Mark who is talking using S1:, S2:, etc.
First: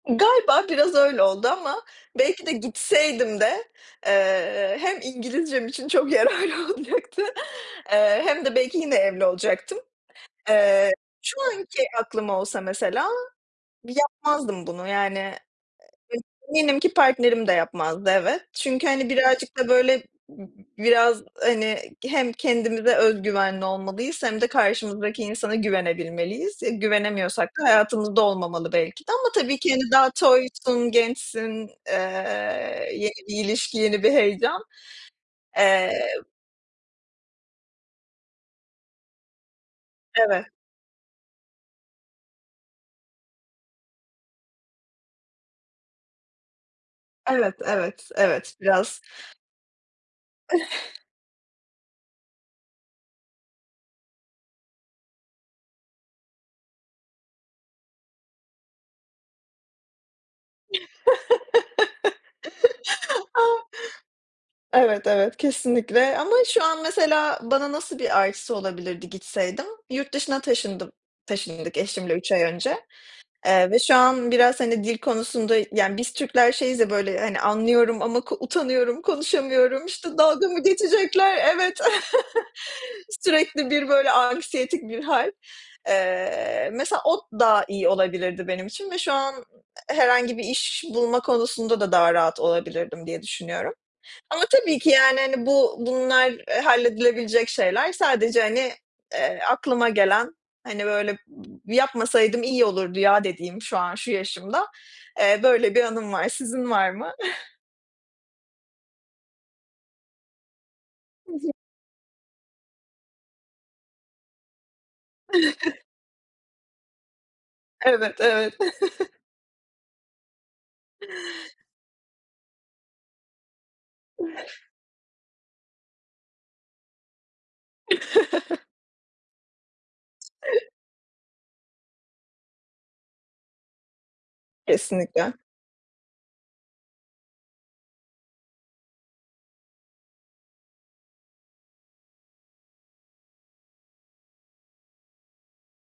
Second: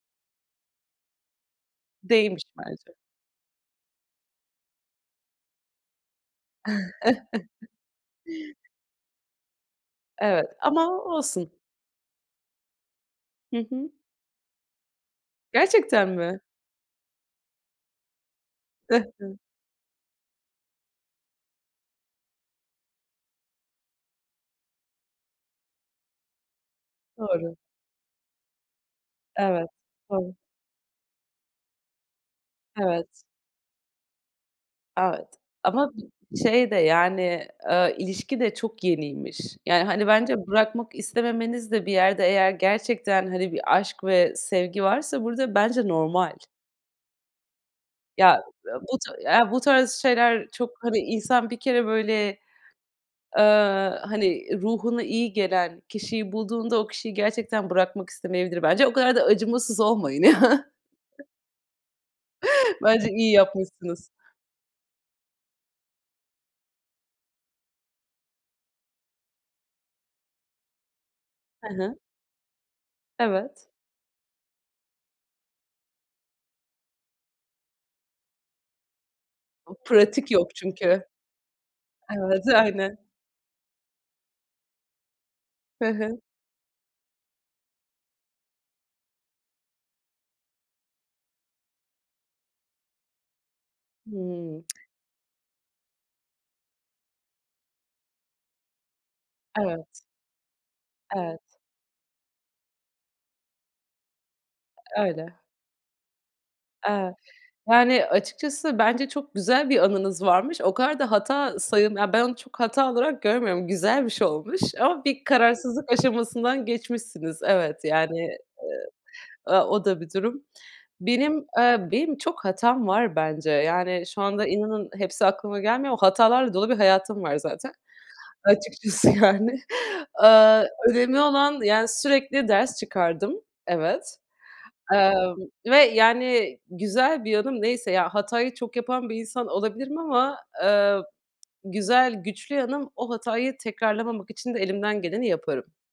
S1: Galiba biraz öyle oldu. Ama
S2: Değmiş
S1: belki de
S2: bence.
S1: gitseydim de, eee, hem İngilizcem için çok yararlı olacaktı, eee, hem de belki yine evli olacaktım.
S2: Evet, ama
S1: Eee, şu
S2: olsun.
S1: anki aklım olsa mesela,
S2: Hı hı.
S1: yapmazdım bunu. Yani,
S2: Gerçekten
S1: ı
S2: mi?
S1: eminim ki partnerim de yapmazdı, evet. Çünkü hani,
S2: Hı hı.
S1: birazcık da böyle b biraz hani, hem kendimize öz güvenli olmalıyız hem de karşımızdaki insana güvenebilmeliyiz. E güvenemiyorsak
S2: Doğru.
S1: da hayatımızda olmamalı belki de. Ama tabii
S2: Evet.
S1: ki hani, daha
S2: Doğru.
S1: toysun, gençsin, eee, yeni
S2: Evet.
S1: bir ilişki, yeni bir heyecan.
S2: Evet, ama
S1: Eee
S2: şey de yani, eee, ilişki de çok yeniymiş. Yani, hani, bence
S1: Eve
S2: bırakmak istememeniz de bir yerde eğer gerçekten, hani, bir aşk ve sevgi varsa burada bence normal.
S1: Evet, evet,
S2: Ya,
S1: evet
S2: u bu
S1: biraz.
S2: ta bu tarz şeyler çok, hani, insan bir kere böyle, eee, hani, ruhuna iyi gelen kişiyi bulduğunda o kişiyi gerçekten bırakmak istemeyebilir bence. O kadar da acımasız olmayın. Bence iyi
S1: A.
S2: yapmışsınız.
S1: Evet, evet, kesinlikle ama şu an mesela bana nasıl bir artısı olabilirdi gitseydim? Yurt dışına taşındım
S2: Hı
S1: taşındık
S2: hı.
S1: eşimle 3 ay önce,
S2: Evet.
S1: eee, ve şu an biraz, hani, dil konusunda yani, biz Türkler şeyiz ya, böyle, hani, anlıyorum ama ko utanıyorum,
S2: Yok,
S1: konuşamıyorum. İşte
S2: pratik
S1: dalga
S2: yok
S1: mı
S2: çünkü.
S1: geçecekler? Evet,
S2: Evet, aynen.
S1: sürekli bir böyle anksiyetik bir hal.
S2: Hı hı.
S1: Eee, mesela o daha iyi olabilirdi benim için ve şu an herhangi bir iş bulma konusunda da daha rahat olabilirdim diye düşünüyorum. Ama
S2: Hımm.
S1: tabii ki yani, hani, bu bunlar halledilebilecek şeyler. Sadece, hani, eee,
S2: Evet.
S1: aklıma gelen hani, böyle
S2: Evet.
S1: yapmasaydım iyi olurdu ya, dediğim şu an, şu yaşımda,
S2: Eee, öyle.
S1: eee, böyle bir anım var. Sizin var mı?
S2: Evet. Yani, açıkçası bence çok güzel bir anınız varmış. O kadar da
S1: Hı hı.
S2: hata sayıl ben onu çok hata olarak görmüyorum. Güzel bir şey olmuş. Ama bir kararsızlık aşamasından geçmişsiniz. Evet
S1: Evet,
S2: yani, eee,
S1: evet.
S2: ııı, o da bir durum. Benim, eee, benim çok hatam var bence. Yani, şu anda inanın hepsi aklıma gelmiyor ama hatalarla dolu bir hayatım var, zaten, açıkçası, yani. Iıı, önemli olan, yani sürekli ders çıkardım. Evet
S1: Kesinlikle.
S2: Emm, ve yani, güzel bir yanım neyse ya, hatayı çok yapan bir insan olabilirim ama eee, güzel, güçlü yanım; o hatayı tekrarlamamak için de elimden geleni yaparım.